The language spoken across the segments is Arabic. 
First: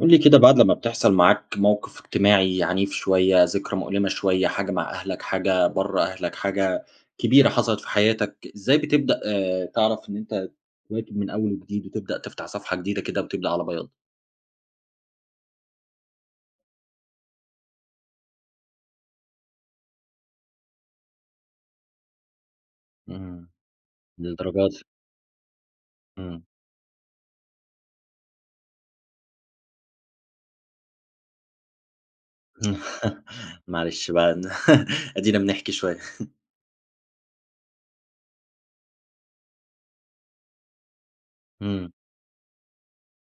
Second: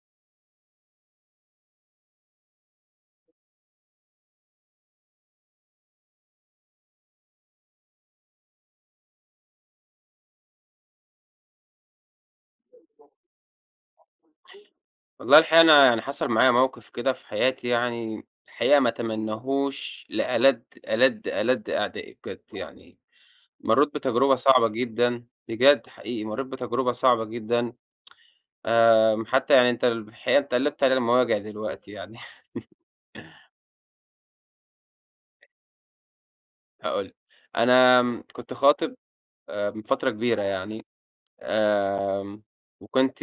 قل لي كده بعد لمّا بتحصل معاك موقف اجتماعي عنيف شويّة، ذكرى مؤلمة شويّة حاجة مع أهلك، حاجة برّه أهلك، حاجة كبيرة حصلت في حياتك إزاي بتبدأ آآ، تعرف إن أنت تواكب من أوّل وجديد، وتبدأ تفتح صفحة جديدة كده وتبدأ على بياض؟ والله الحقيقة أنا يعني حصل معايا موقف كده في حياتي يعني، الحقيقة ما اتمناهوش لألد، ألد، ألد أعدائي بجد يعني. امم، مرِّيت بتجربة للدرجة صعبة دي! جدًا، بجد حقيقي امم. مرِّيت بتجربة صعبة جدًا. آآ، حتّى يعني أنت الحقيقة قلبت علينا المواجع دلوقتي يعني. معلش بقى أدينا بنحكي شوية. هأقول لك. أنا كنت خاطب من فترة كبيرة يعني، امم. آمم، وكنت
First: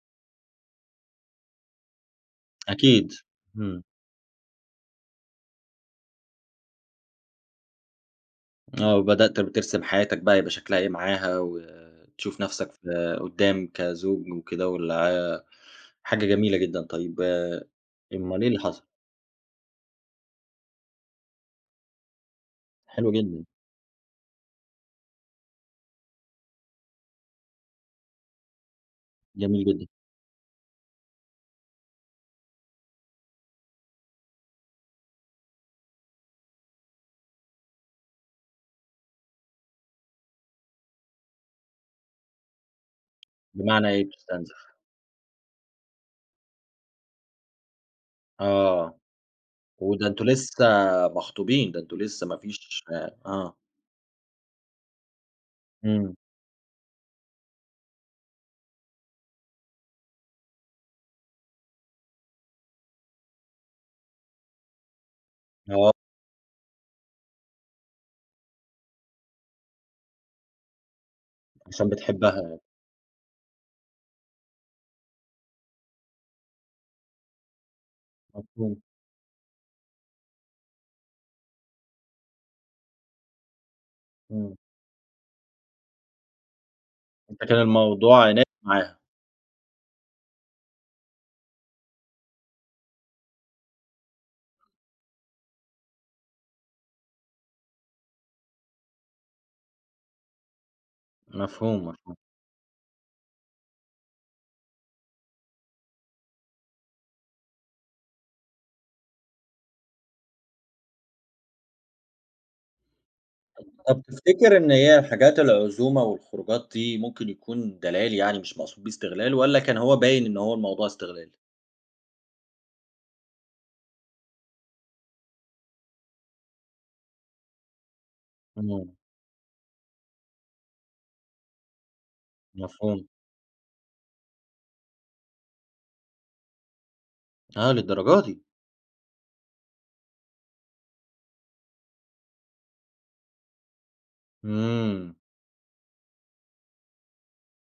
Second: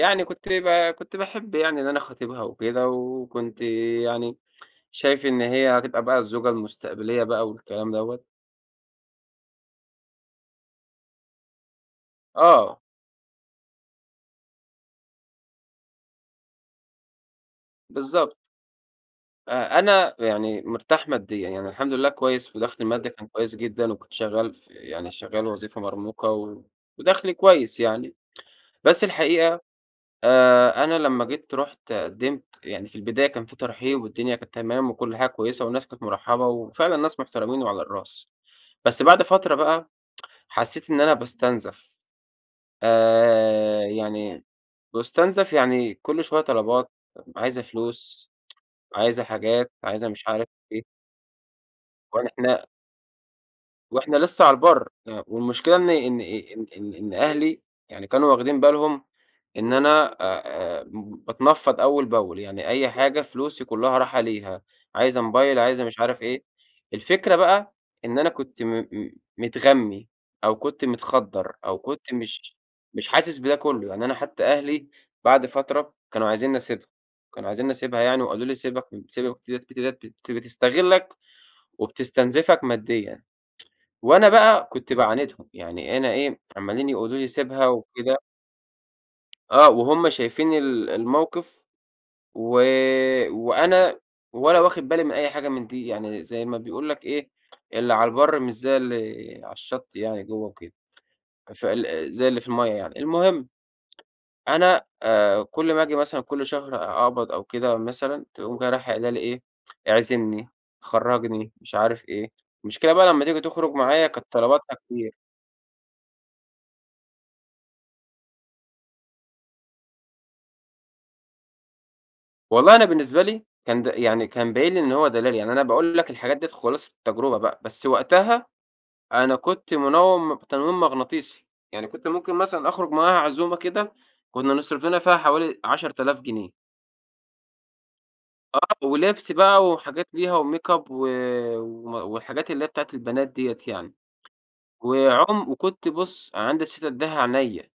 يعني كنت ب كنت باحب يعني اللي أنا خاطبها وكده، أكيد وكنت .امم. يعني شايفة إن هي هتبقى بقى الزوجة المستقبلية بقى والكلام دوّة. آه، وبدأت بترسم حياتك بقى هيبقى شكلها إيه معاها، وتشوف نفسك آه. في قدّام كزوج وكده والع حاجة جميلة جدًا، طيّب بالضبط. أُمال إيه اللي حصل؟ أ أنا يعني مرتاح ماديًا، يعني الحمد لله كويّس ودخلي المادي حلو كان جدًا. كويّس جدًا، وكنت شغّال يعني شغّال وظيفة مرموقة، ودخلي كويّس يعني، بس الحقيقة جميل جدًا. آآ، أنا لمّا جيت رحت قدمت يعني في البداية كان في ترحيب والدنيا كانت تمام وكل حاجة كويّسة والناس كانت مرحبة، وفعلًا ناس محترمين وعلى الراس، بس بعد فترة بقى حسّيت إن أنا باُستنزف. آآ، بمعنى إيه يعني بتُستنزف؟ باُستنزف يعني كل شويّة طلبات عايزة فلوس، آه. عايزة حاجات عايزة وده أنتم مش عارف لسه إيه. مخطوبين، ده أنتم لسه ما وإحنا فيش آه. وإحنا لسّه على البر، والمشكلة إن إمم. إن إن إن إن أهلي يعني كانوا واخدين بالهم إن أنا آآ، باتنفض أوّل بأول يعني أي حاجة فلوسي كلّها رايحه ليها، عايزة موبايل عايزة آه. مش عارف إيه. الفكرة بقى إن أنا كنت م م متغمي أو كنت متخدر أو عشان كنت مش بتحبها. مش حاسس بده كلّه. يعني أنا حتّى أهلي بعد فترة كانوا عايزيني اسيبها، كانوا عايزيني اسيبها يعني، وقالوا لي مضبوط. سيبك من سيبك من البنت ديَّة بتستغلك، وبتستنزفك ماديًا. وأنا إمم. بقى كنت بعاندهم، يعني أنا إيه عماليين يقولوا لي أنت كده سيبها وكده الموضوع عناد معاها. آه وهم شايفين ال الموقف و آآ، وأنا ولا واخد بالي من أي حاجة من دي، يعني زي ما بيقول لك إيه اللي على البر من زي اللي على الشط يعني جوّه وكده، مفهوم، فال مفهوم. زي اللي في الميَّة يعني، المهم أنا كل ما آجي مثلًا كل شهر أقبض أو كده مثلًا تقوم رايحه قايله لي إيه؟ "إعزمني، خرجني، مش عارف إيه" المشكلة بقى لمّا تييجي تخرج طب معايا كانت تفتكر إن طلباتها هي كتير. حاجات العزومة والخروجات دي ممكن يكون دلال يعني مش مقصود بيه إستغلال، والَّا كان هو باين إن هو الموضوع إستغلال؟ والله أنا بالنسبة لي كان د يعني كان باين لي إن هو دلال، يعني أنا باقول لك الحاجات ديّة خُلاصة التجربة بقى، بس وقتها امم. أنا كنت منوّم تنويم مغناطيسي، يعني كنت ممكن مثلًا أخرج مفهوم. معاها عزومة كده كنّا نصرف لنا فيها حوالي 10,000 جنيه. آه، للدرجة دي! آه، ولبس بقى وحاجات ليها، وميك أب و آآ، والحاجات اللي هي بتاعة البنات دِيّة يعني، آمم. وعم وكنت بُص عندي إستعداد أديها عينيّا،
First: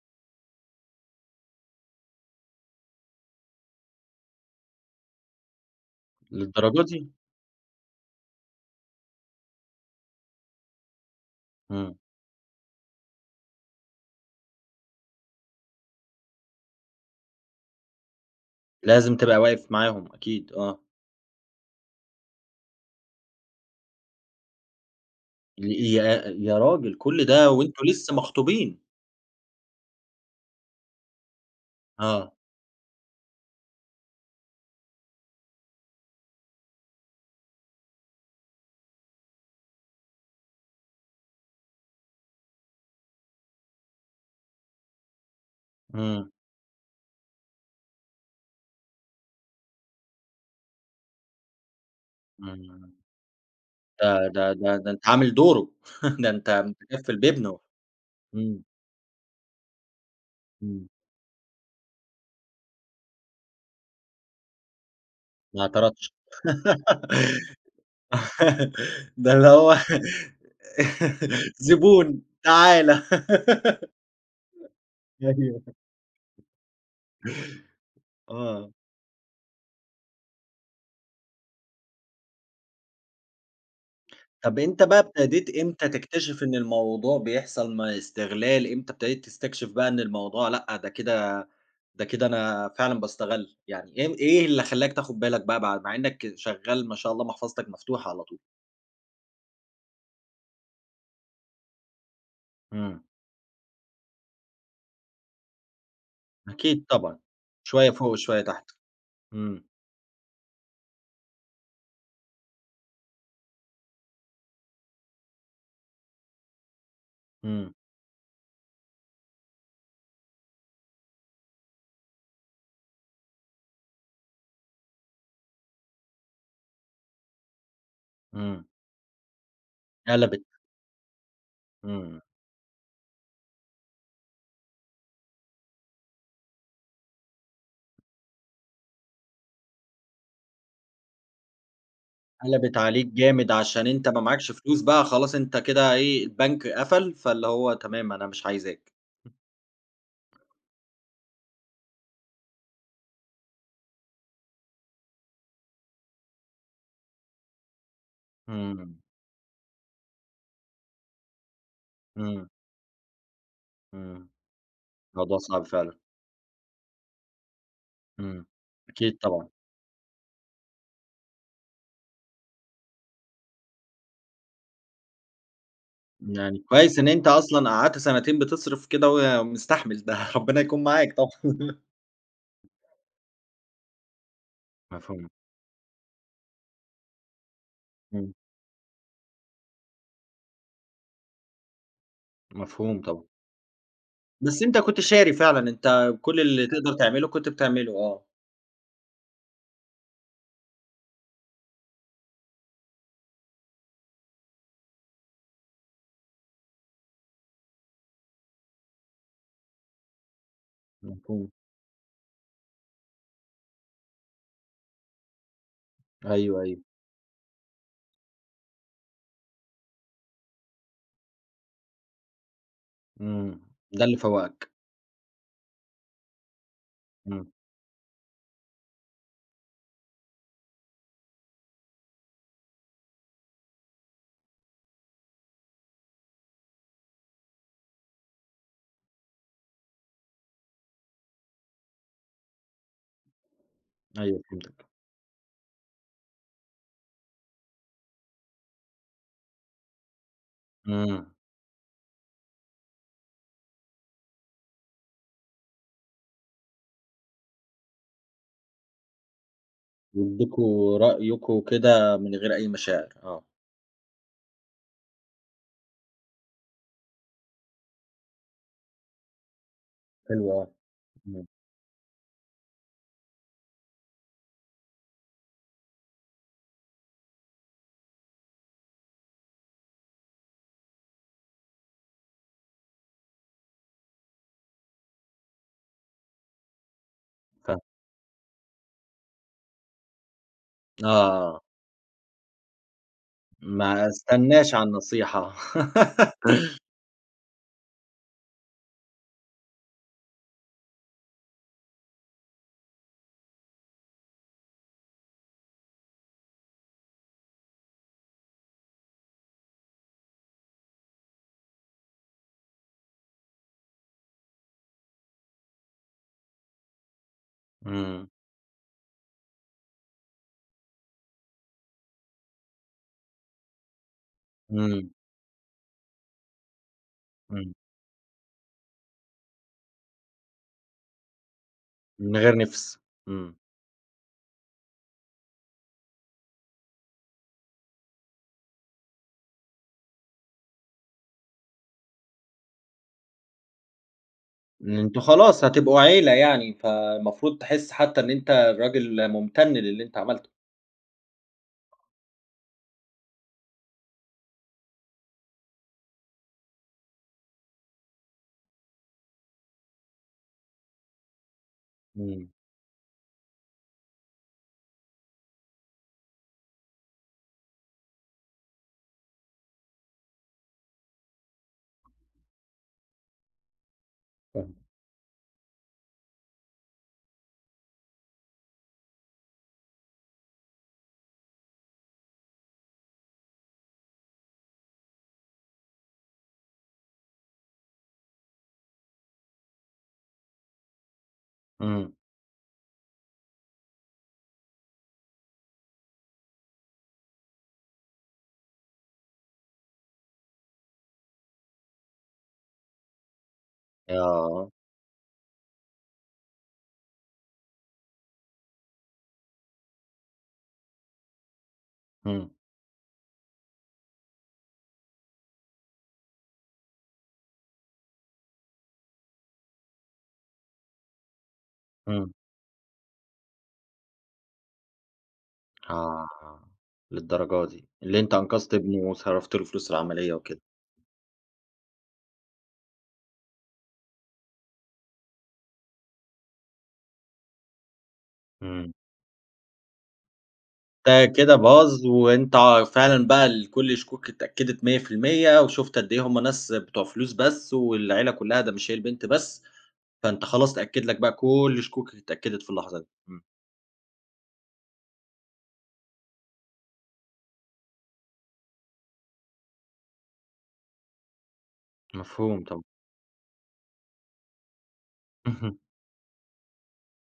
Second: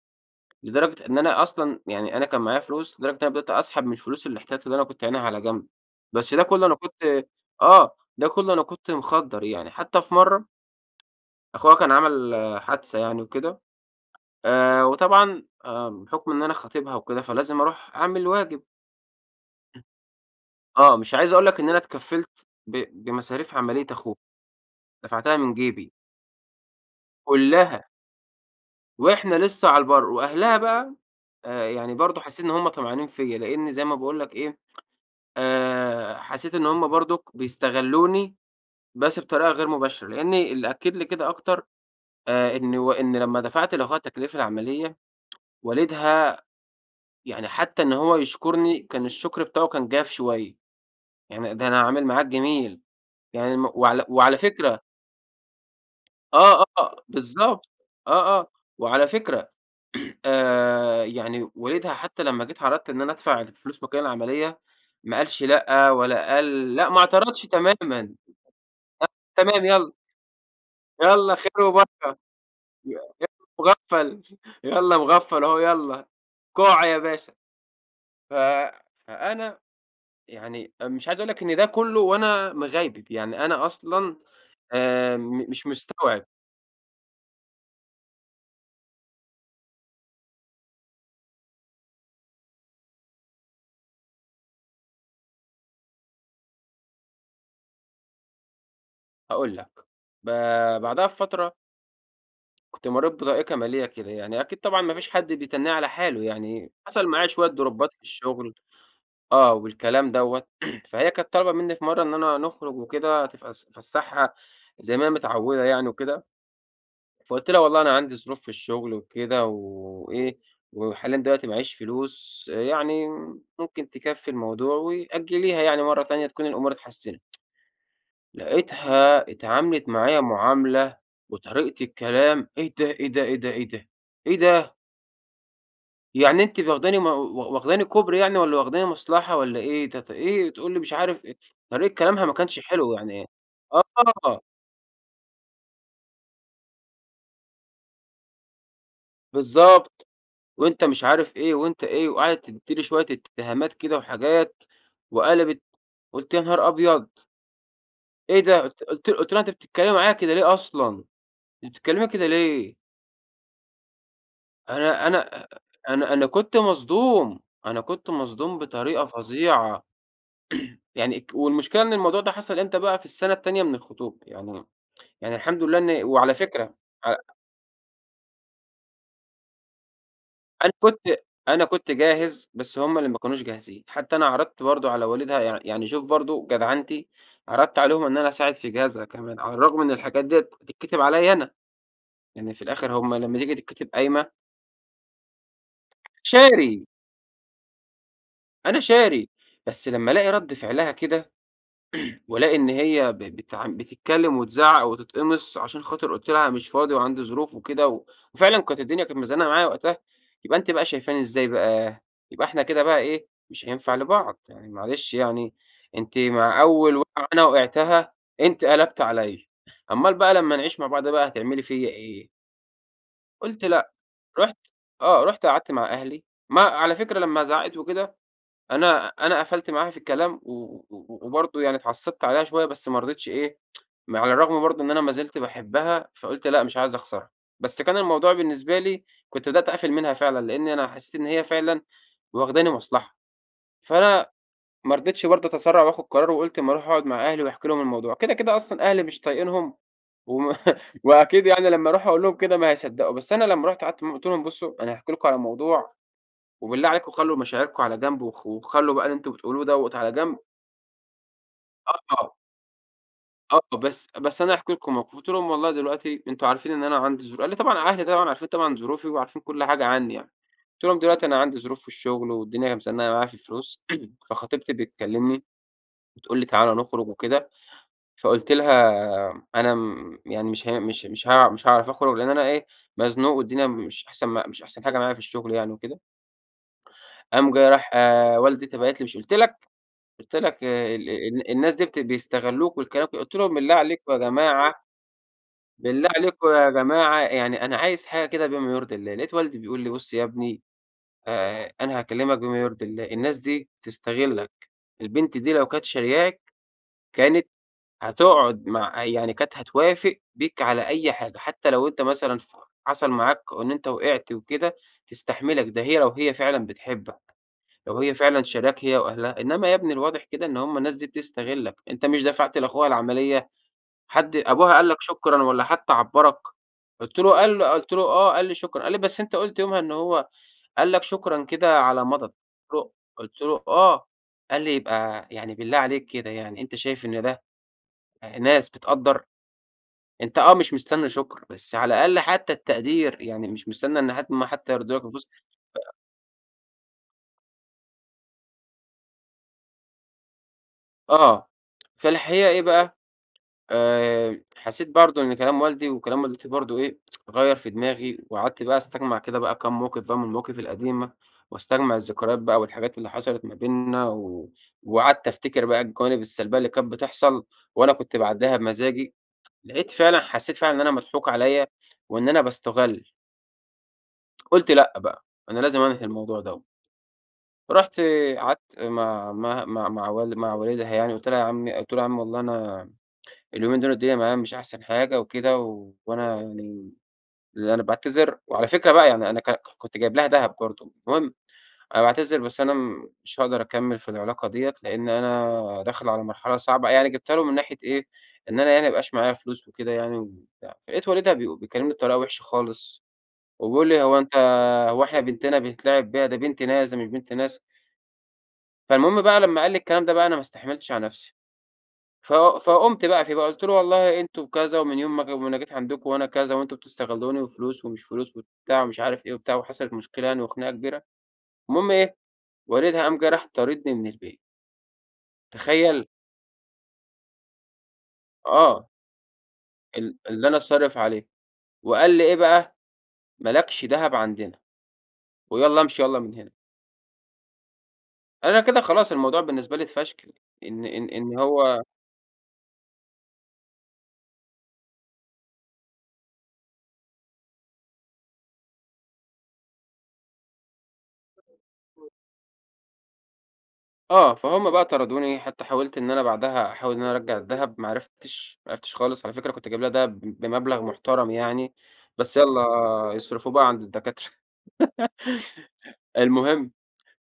لدرجة إن أنا أصلًا يعني أنا كان معايا فلوس لدرجة أنا بدأت أسحب من الفلوس الأحتياطي اللي أنا كنت عَاينها على جنب، بس ده كلّه أنا للدرجة دي! كنت آه، ده كلّه أنا كنت مخدّر يعني حتّى في مرّة أخوها كان امم. عمل حادثة يعني وكده آآ، وطبعًا باحكم إن أنا خاطبها وكده فلازم أروح أعمل واجب. لازم تبقى واقف [unintelligible] معاهم. أكيد، آه. آه، مش عايز أقول لك إن أنا اتكفلت ب بمصاريف عمليّة أخوها دفعتها من جيبي. ي يا راجل كل ده وأنتم كُلّها. لسه مخطوبين؟ وإحنا لسّه على البّر، وأهلها بقى يعني برضو آه. حسّيت إن هم طمعانين فيَّ، لأني زي ما باقول لك إيه، آآ، حسّيت إن هم برضو بيستغلوني بس بطريقة غير مباشرة، لأني اللي أكد لي كده أكتر آآ، إن إنِ لمّا دفعت لأخوها تكاليف العمليّة امم. والدها يعني حتّى إن هو يشكرني كان الشكر بتاعه كان جاف شويّة، يعني ده أنا أعمل معاك آمم. جميل، آمم. يعني المف وعلى ده وعلى ده ده فكرة ده أنتَ عامل دُوره، ده أنتَ آه، آه، مُتكفّل بابنه؟ بالضبط. آه، آه. امم. وعلى فكرة امم. آآ، يعني والدها حتّى لمّا جيت عرضت إن أنا أدفع فلوس مكان العمليّة، ما قالش ما لأ، اعترضتش؟ والّا قال لأ ما اعترضتش تمامًا. ده اللي تمام هو يلّا يلّا خير وبركة، زبون. تعالَ. [unintelligible] مُغفل يالّا [unintelligible] مُغفل هو يالّا كُع يا باشا. ف آه. فأنا يعني مش عايز أقول لك إن ده كلّه وأنا مِغيبب، يعني أنا أصلًا طب أنتَ بقى آآ، ابتديت مش إمتى مستوعب. تكتشف إن الموضوع بيحصل ما استغلال؟ إمتى ابتديت تستكشف بقى إن الموضوع لأ ده كده ده كده أنا فعلًا باسّتغل؟ يعني إيه إيه اللي خلّاك تاخذ بالك بقى مع إنّك شغّال ما شاء الله محفظتك مفتوحة على طول؟ هاقول لك، ب بعدها بفترة. كنت إمم. مريت بضائقة مالية كده، يعني أكيد طبعًا ما فيش حد بيتنّيه على حاله يعني، أكيد حصل طبعًا. معايا شويّة شوية دروبات في فوق وشوية الشغل، تحت. آه، إمم. والكلام دوّة، فهي كانت طالبة مِنّي في مرّة إننا نخرج وكده تفس افسحها زي ماهي متعودة يعني وكده، فقلت لها إمم. والله أنا عندي ظروف في الشغل وكده و وإيه وحاليًا دلوقتي ما معييش فلوس يعني ممكن تكفي الموضوع و أجليها يعني مرّة تانية تكون الأمور اتحسنت. إمم. لقيتها اتعاملت معايا قلبت. معاملة وطريقة إمم. الكلام إيه ده، إيه ده، إيه ده، إيه ده، إيه ده؟! يعني أنتِ واخداني مو و واخدني كوبري يعني والَّا واخدني مصلحة والَّا إيه؟ تت إيه، تقول لي مش عارف إيه، طريقة كلامها ما كانش قلبت حلوة عليك يعني. جامد، عشان أنت ما آه. معاكش فلوس بقى خلاص أنت كده إيه، البنك قفل، فاللي هو تمام أنا مش عايزاك. بالضبط، وأنت مش عارف إيه وأنت إيه وقعدت تدّيني شويّة اتهامات كده وحاجات، وقلبت، قلت: "يانهار أبيض!" إيه ده؟! قلت إمم. قلت قلت لها: "أنتِ بتتكلّمي معايا كده ليه أصلًا! أنتِ بتتكلّمي كده إمم. ليه؟" إمم. أنا أنا الموضوع أ أ صعب فعلًا. أنا أنا كنت مصدوم، أنا كنت إمم، مصدوم بطريقة أكيد طبعًا. فظيعة. يعني ك والمشكلة إن الموضوع ده حصل إمتى بقى؟ في السنة التانية من الخطوبة، يعني يعني الحمد لله إنّي وعلى يعني فكرة كويّس إن ع أنت أصلًا قعدت سنتين بتصرّف كده، وي مستحمل ده ربنا أنا يكون كنت معاك، طبعًا. أنا كنت جاهز بس همّ اللي ما كانوش جاهزين. حتّى أنا عرضت برضو على مفهوم. والدها يع يعني شوف برضو جدعنتي، عرضت عليهم إن أنا إمم. أساعد في جهازها كمان، على الرغم من الحاجات ديّة بتتكتب عليَّ أنا. يعني في الآخر مفهوم همّ طبعًا. لمّا تييجي تكتب قايمة بس أنت كنت شاري فعلًا، أنت كل اللي شاري. تقدر تعمله كنت بتعمله. آه. أنا شاري. بس لمّا ألاقي رد فعلها كده، وألاقي إن هي ب بتع بتتكلّم وتزعق وتتقمص، عشان خاطر قلت لها مش فاضي وعندي ظروف وكده، و وفعلًا كانت الدنيا كانت مزنقة معايا وقتها. يبقى أنتِ بقى شايفاني إزاي مفهوم. بقى؟ يبقى إحنا كده بقى إيه، مش هينفع لبعض. يعني معلش يعني أنتِ أيوه، مع أيوه. أوّل وقعة أنا وقعتها أنتِ قلبتِ عليَّ، أمال بقى لمّا نعيش مع بعض بقى هتعملي فيَّ إيه؟ إمم، قلت لأ، ده اللي رحت فوّقك. آه، رحت قعدت مع أهلي. ما على فكرة لمّا إمم. زعقت وكده، أنا أنا قفلت معاها في الكلام و و و وبرضو يعني اتعصبت عليها شويّة بس ما رضيتش إيه؟ ما على الرغم برضو إن أنا ما زلت باحبّها فقلت لا مش عايز أخسرها. بس كان الموضوع بالنسبة لي كنت بدأت أقفل منها فعلًا، لأني أنا حسّيت إن هي فعلًا واخداني مصلحة. فأنا أيوه، فهمتك. ما رضيتش برضو أتسرع وآخد قرار وقلت ما أروح أقعد مع أهلي وأحكِ لهم الموضوع. كده، كده أصلًا أهلي مش طايقنهم وما إمم. وأكيد يعني لمّا أروح أقول لهم كده ما هيصدقوا. بس أنا لمّا رحت قعدت معاهم قلت لهم: "بصوا أنا هاحكي لكم على موضوع وبالله عليكم خلوا مشاعركم على جنب وخ وخلوا بقى اللي أنتم بتقولوه دوّة على جنب." يديكوا رأيكم آه، كده آه. من غير أي مشاعر. آه. آه، "بس، بس أنا هاحكي لكم موقف." قلت لهم: "والله دلوقتي أنتم عارفين إن أنا عندي ظروف" قال طبعًا أهلي طبعًا عارفين طبعًا ظروفي وعارفين كل حاجة عنّي يعني. حلو. آه، قلت لهم: "دلوقتي أنا تمام. عندي ظروف في الشغل، والدنيا أهي مزنقة معايا في الفلوس، فخطيبتي بتكلمني بتقول لي 'تعال نخرج وكده.' فقلت لها 'أنا آمم، يعني مش هين مش مش ه مش هاعرف أخرج لأن أنا إيه مزنوق والدنيا مش أحسن مش أحسن حاجة معايا في الشغل يعني وكده.'" قام جا فه راح ولدي أنت باعت لي: "مش قلت لك؟ قلت لك، ال ال آه. الناس دي بت بيستغلوك والكلام" قلت لهم: "بالله ما عليكم يا جماعة، أستناش على النصيحة. بالله عليكم يا جماعة يعني أنا عايز حاجة كده بما يرضي الله". لقيت والدي بيقول لي: "بُصّ يا ابني آآ، أنا هاكلّمك بما يرضي الله، الناس دي بتستغلك، البنت دي لو كانت شاريَّاك، كانت هتقعد مع يعني كانت هتوافق بيك على أي حاجة، حتّى لو أنت مثلًا ف حصل معاك إن إن أنت وقعت وكده تستحملك، ده هي لو هي فعلًا بتحبك. لو هي إمم. فعلًا شاريَّاك هي وأهلها، إنّما يا ابني الواضح كده إن همّ الناس دي بتستغلك، أنت مش دفعت لأخوها العمليّة حد أبوها قال لك إمم. شكرًا والّا حتّى عبرك؟" قلت له قال له إمم. قلت له: "آه، قال لي شكرًا" قال لي: "بس أنت قلت يومها إن هو قال لك شكرًا كده على مضض." من غير قلت له نفس. قلت إمم. له: "آه." قال لي: "يبقى يعني بالله عليك كده يعني، أنت شايف إن ده آآ، ناس بتقدر؟ أنت آه، مش مستنى شكر، بس على الأقل حتّى التقدير، يعني مش مستنى إن حد أمّا حتّى يردوا لك أنتم الفلوس" خلاص [unintelligible] هتبقوا عيلة يعني، فالمفروض تحس حتّى إن أنت الراجل ممتن للي أنت عملته. آه، في الحقيقة إيه بقى آآ، حسّيت برضو إن كلام والدي وكلام والدتي برضو إيه غيّر في دماغي، وقعدت بقى أستجمع كده بقى كام موقف بقى من المواقف القديمة، واستجمع الذكريات إمم. بقى والحاجات اللي حصلت ما بيننا، و وقعدت أفتكر بقى الجوانب السلبيّة اللي كانت بتحصل وأنا كنت باعدّيها بمزاجي، لقيت فعلًا حسّيت فعلًا إن أنا مضحوك عليَّ وإن أنا باستُغل. قلت فاهماك. لأ بقى، أنا لازم أنهي الموضوع دوَّة. رُحت قعدت مع عمها مع مع وال مع والدها يعني قلت لها يا عمي قلت له: "عمي والله أنا اليومين دول الدنيا معايا مش أحسن حاجة وكده، وأنا يعني، اللي أنا باعتذر." وعلى فكرة بقى يعني أنا ك ك كنت جايب لها دهب برضو، المهم "أنا إمم. باعتذر بس أنا مش هاقدر أكمل في العلاقة ديَّة، لأن أنا داخل على مرحلة صعبة." يعني جبتها له من ناحية إيه، إن أنا يعني ما بقاش معايا فلوس وكده يعني وبتاع، لقيت والدها بي بيكلّمني بطريقة وحشة خالص، وبيقول لي: "هو أنت آه. هو إحنا بنتنا بيتلعب بيها، دي بنت ناس ده مش بنت ناس." فالمهم بقى لمّا قال لي الكلام ده بقى أنا ما استحملتش على نفسي، ف إمم. فقمت بقى فيه بقى قلت له: "والله أنتم كذا، ومن يوم ما جي ما أنا جيت عندكم وأنا كذا، وأنتم بتستغلوني وفلوس ومش فلوس وبتاع ومش عارف إيه وبتاع" وحصلت مشكلة يعني وخناقة كبيرة، المهم إيه، إمم. والدها قام جه راح طاردني من البيت. تخيل! آه، للدرجة دي. اللي أنتَ أنقذت آه. ابنه، وصرفت له فلوس ال العمليّة اللي أنا وكده. صارف عليه، وقال لي إيه بقى: "ما لكش دهب عندنا، ويالّا امشي ياّلا من هنا." أنا كده إمم. خلاص الموضوع بالنسبة لي اتفشكل، إن إن ده إن كده هو باظ، وأنتَ ع فعلًا بقى الكل الشكوك اتأكدت 100% وشُفت قد إيه هم ناس بتوع فلوس بس، والعيلة كلّها ده مش هي البنت بس، فأنت خلاص اتأكد لك بقى كل شكوكك اتأكدت في اللحظة دي، إمم. آه، فهمَ بقى طردوني، حتّى حاولت إن أنا بعدها أحاول إن أنا أرجع الدهب ما عرفتش، ما عرفتش خالص على فكرة كنت جايب لها دهب بمبلغ محترم يعني، بس مفهوم طبعًا. يالّا يصرفوه بقى عند الدكاترة. اهم. المهم،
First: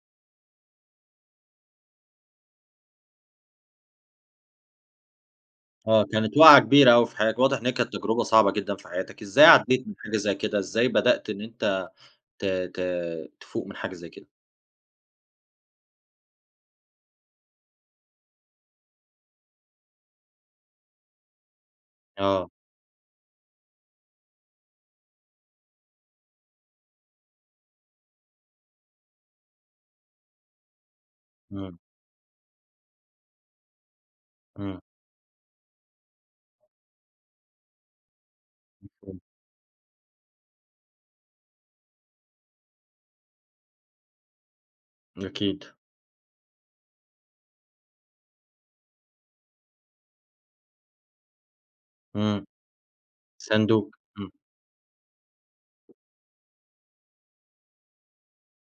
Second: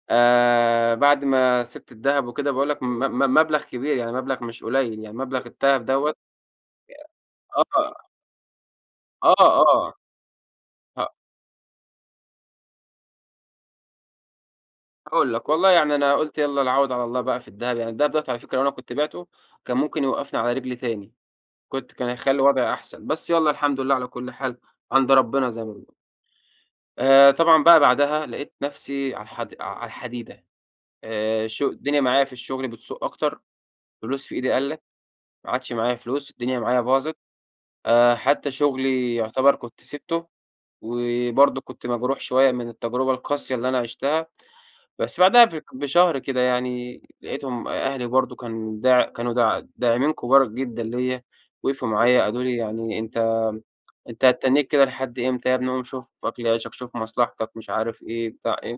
آآ، بعد ما سبت الدهب وكده باقول لك م م مبلغ كبير يعني مبلغ مش قليل يعني مبلغ الدهب آه، دوّة كانت وقعة كبيرة أوي في حياتك واضح إنّها كانت آه. تجربة صعبة جدًا في حياتك، آه، إزاي عديت آه، من حاجة زي كده؟ إزاي آه. بدأت إن أنتَ ت ت تفوق من حاجة زي كده؟ هاقول لك، والله يعني أنا قلت يالّا العوض على الله بقى في الدهب، يعني الدهب دوّة على فكرة لو أنا كنت بعته كان ممكن يوقفني على رجلي تاني، كنت كان هيخلي آه. وضعي أحسن، بس يالّا الحمد لله على كل حال عند ربنا زي ما بنقول. آآ، طبعًا بقى بعدها لقيت نفسي على الحد على الحديدة آآ، الش إمم. الدنيا معايا في الشغل بتسوء أكتر، فلوس في إيدي إمم. قلّت، ما عادش معايا فلوس، الدنيا معايا باظت، آآ حتّى شغلي [unintelligible] يعتبر كنت سبته، وبرضو كنت مجروح شويّة من التجربة القاسية اللي أنا عشتها، بس بعدها أكيد. بشهر كده يعني لقيتهم أهلي برضو كان داع كانوا د داعمين كبار جدًا ليّ، وقفوا معايا قالوا إمم، لي: "يعني أنتَ ساندوك. أنتَ إمم. هتتنّيك كده لحد إمتى؟ يا ابني قوم شوف أكل عيشك شوف مصلحتك،" مش عارف إيه بتاع إيه،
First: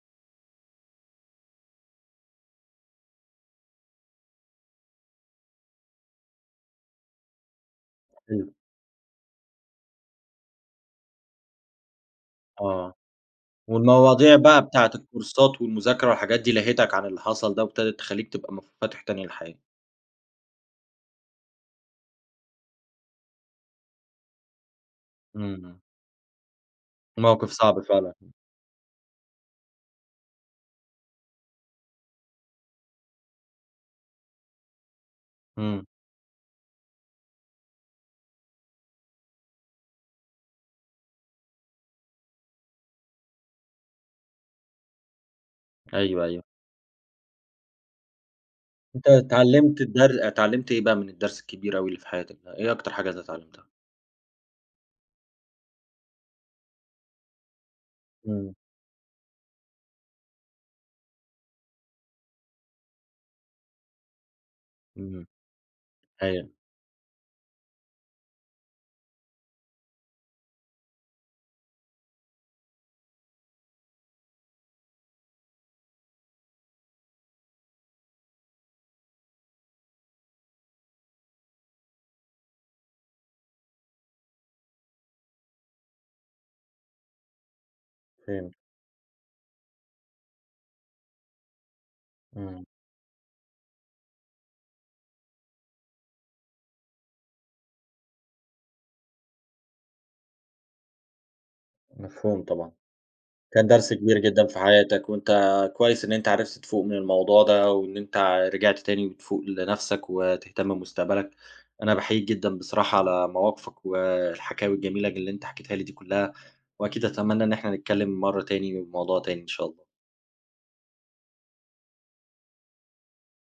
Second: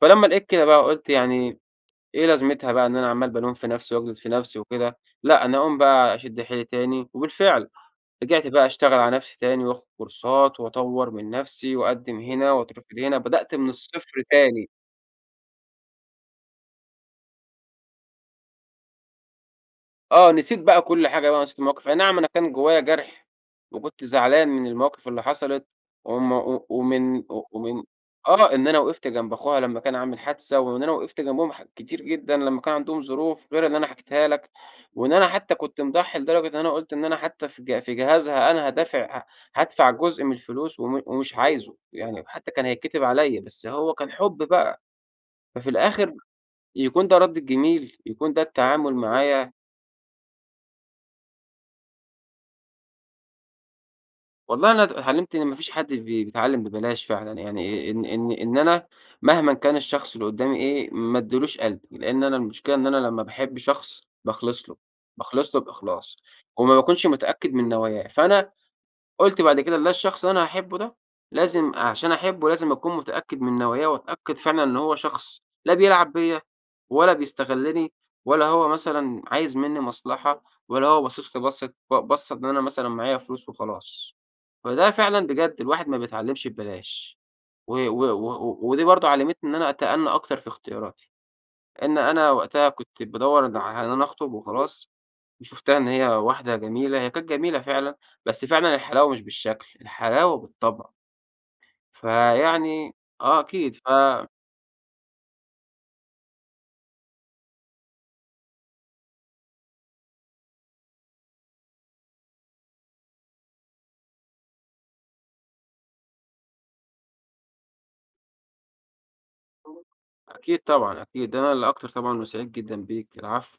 فلمّا لقيت كده بقى قلت يعني إيه لازمتها بقى إن أنا عمّال بالوم في نفسي وأجلد في نفسي وكده، لأ أنا أقوم بقى أشد حيلي تاني وبالفعل رجعت إمم. بقى أشتغل على نفسي تاني، وآخد كورسات وأطوّر من نفسي وأقدم هنا آه، وأترفض هنا، بدأت من الصفر والمواضيع بقى تاني. بتاعة الكورسات والمذاكرة والحاجات دي لهِتك عن اللي حصل ده، وابتدت تخليك تبقى منفتح تاني للحياة. آه، نسيت بقى كل حاجة بقى، ونسيت المواقف أي نعم أنا كان جوّايا جرح، وكنت زعلان من المواقف اللي إمم. حصلِت، إمم. وم و ومن موقف صعب ومن فعلًا. آه إن أنا وقفت جنب أخوها لمّا كان عامل حادثة، وإن أنا وقفت جنبهم ح كتير جدًا لمّا كان عندهم ظروف، غير اللي أنا حكيتها لك، وإن أنا حتّى كنت إمم. مضحي لدرجة أنا قلت إن أنا حتّى في ج في جهازها أنا هادافع ه هادفع جزء من الفلوس وم ومش عايزه، يعني حتّى كان هيتكتب عليَّ، بس هو كان حب بقى. ففي الآخر أيوه، أيوه. يكون ده رد الجميل؟ يكون ده التعامل أنت معايا؟ إتعلمت الدر إتعلمت إيه بقى من الدرس الكبير أوي اللي في حياتك ده، إيه أكتر حاجة أنت إتعلمتها؟ والله أنا إتعلمت إن ما فيش حد بي بيتعلم ببلاش فعلًا، يعني إن إن إمم. إن أنا مهمًا كان الشخص اللي قدّامي إيه، ما أديلوش قلبي، لأن أنا المشكلة إن أنا لمّا باحب شخص باخلص له، إمم. باخلص له بإخلاص، أيوه. وما باكونش متأكّد من نواياه، فأنا قُلت بعد كده إن أنا الشخص اللي أنا هاحبه ده، لازم عشان أحبه لازم أكون متأكّد من نواياه وأتأكد فعلًا إن هو شخص لا بيلعب بيّا ولا بيستغلني، ولا هو مثلًا عايز مِنّي مصلحة، ولا هو باصص لي بصّة ب بصّة إن أنا مثلًا معايا فلوس وخلاص. فده فعلًا بجد الواحد ما بيتعلمش ببلاش. و و فهمت و ودي برضو علمتني إن أنا أتأنى أكتر في اختياراتي. لأن أنا إمم. وقتها كنت بادوّر ن على إن أنا أخطب وخلاص وشفتها إن هي واحدة جميلة، هي كانت جميلة فعلًا بس فعلًا الحلاوة مش بالشكل، الحلاوة بالطبع. مفهوم طبعًا. فيعني آه، كان أكيد ف درس كبير جدًا في حياتك، وأنت كويّس إن أنت عرفت تفوق من الموضوع ده، وإن أنت رجعت تاني بتفوق لنفسك وتهتم بمستقبلك. أنا باحييك جدًا بصراحة على مواقفك والحكاوي الجميلة ج اللي أنت حكيتها لي دي كلّها، وأكيد أتمنى إن إحنا نتكلّم مرّة تاني بموضوع تاني إن شاء الله. أكيد طبعًا أكيد، أنا اللي أكتر طبعًا وسعيد جدًا بيك. العفو.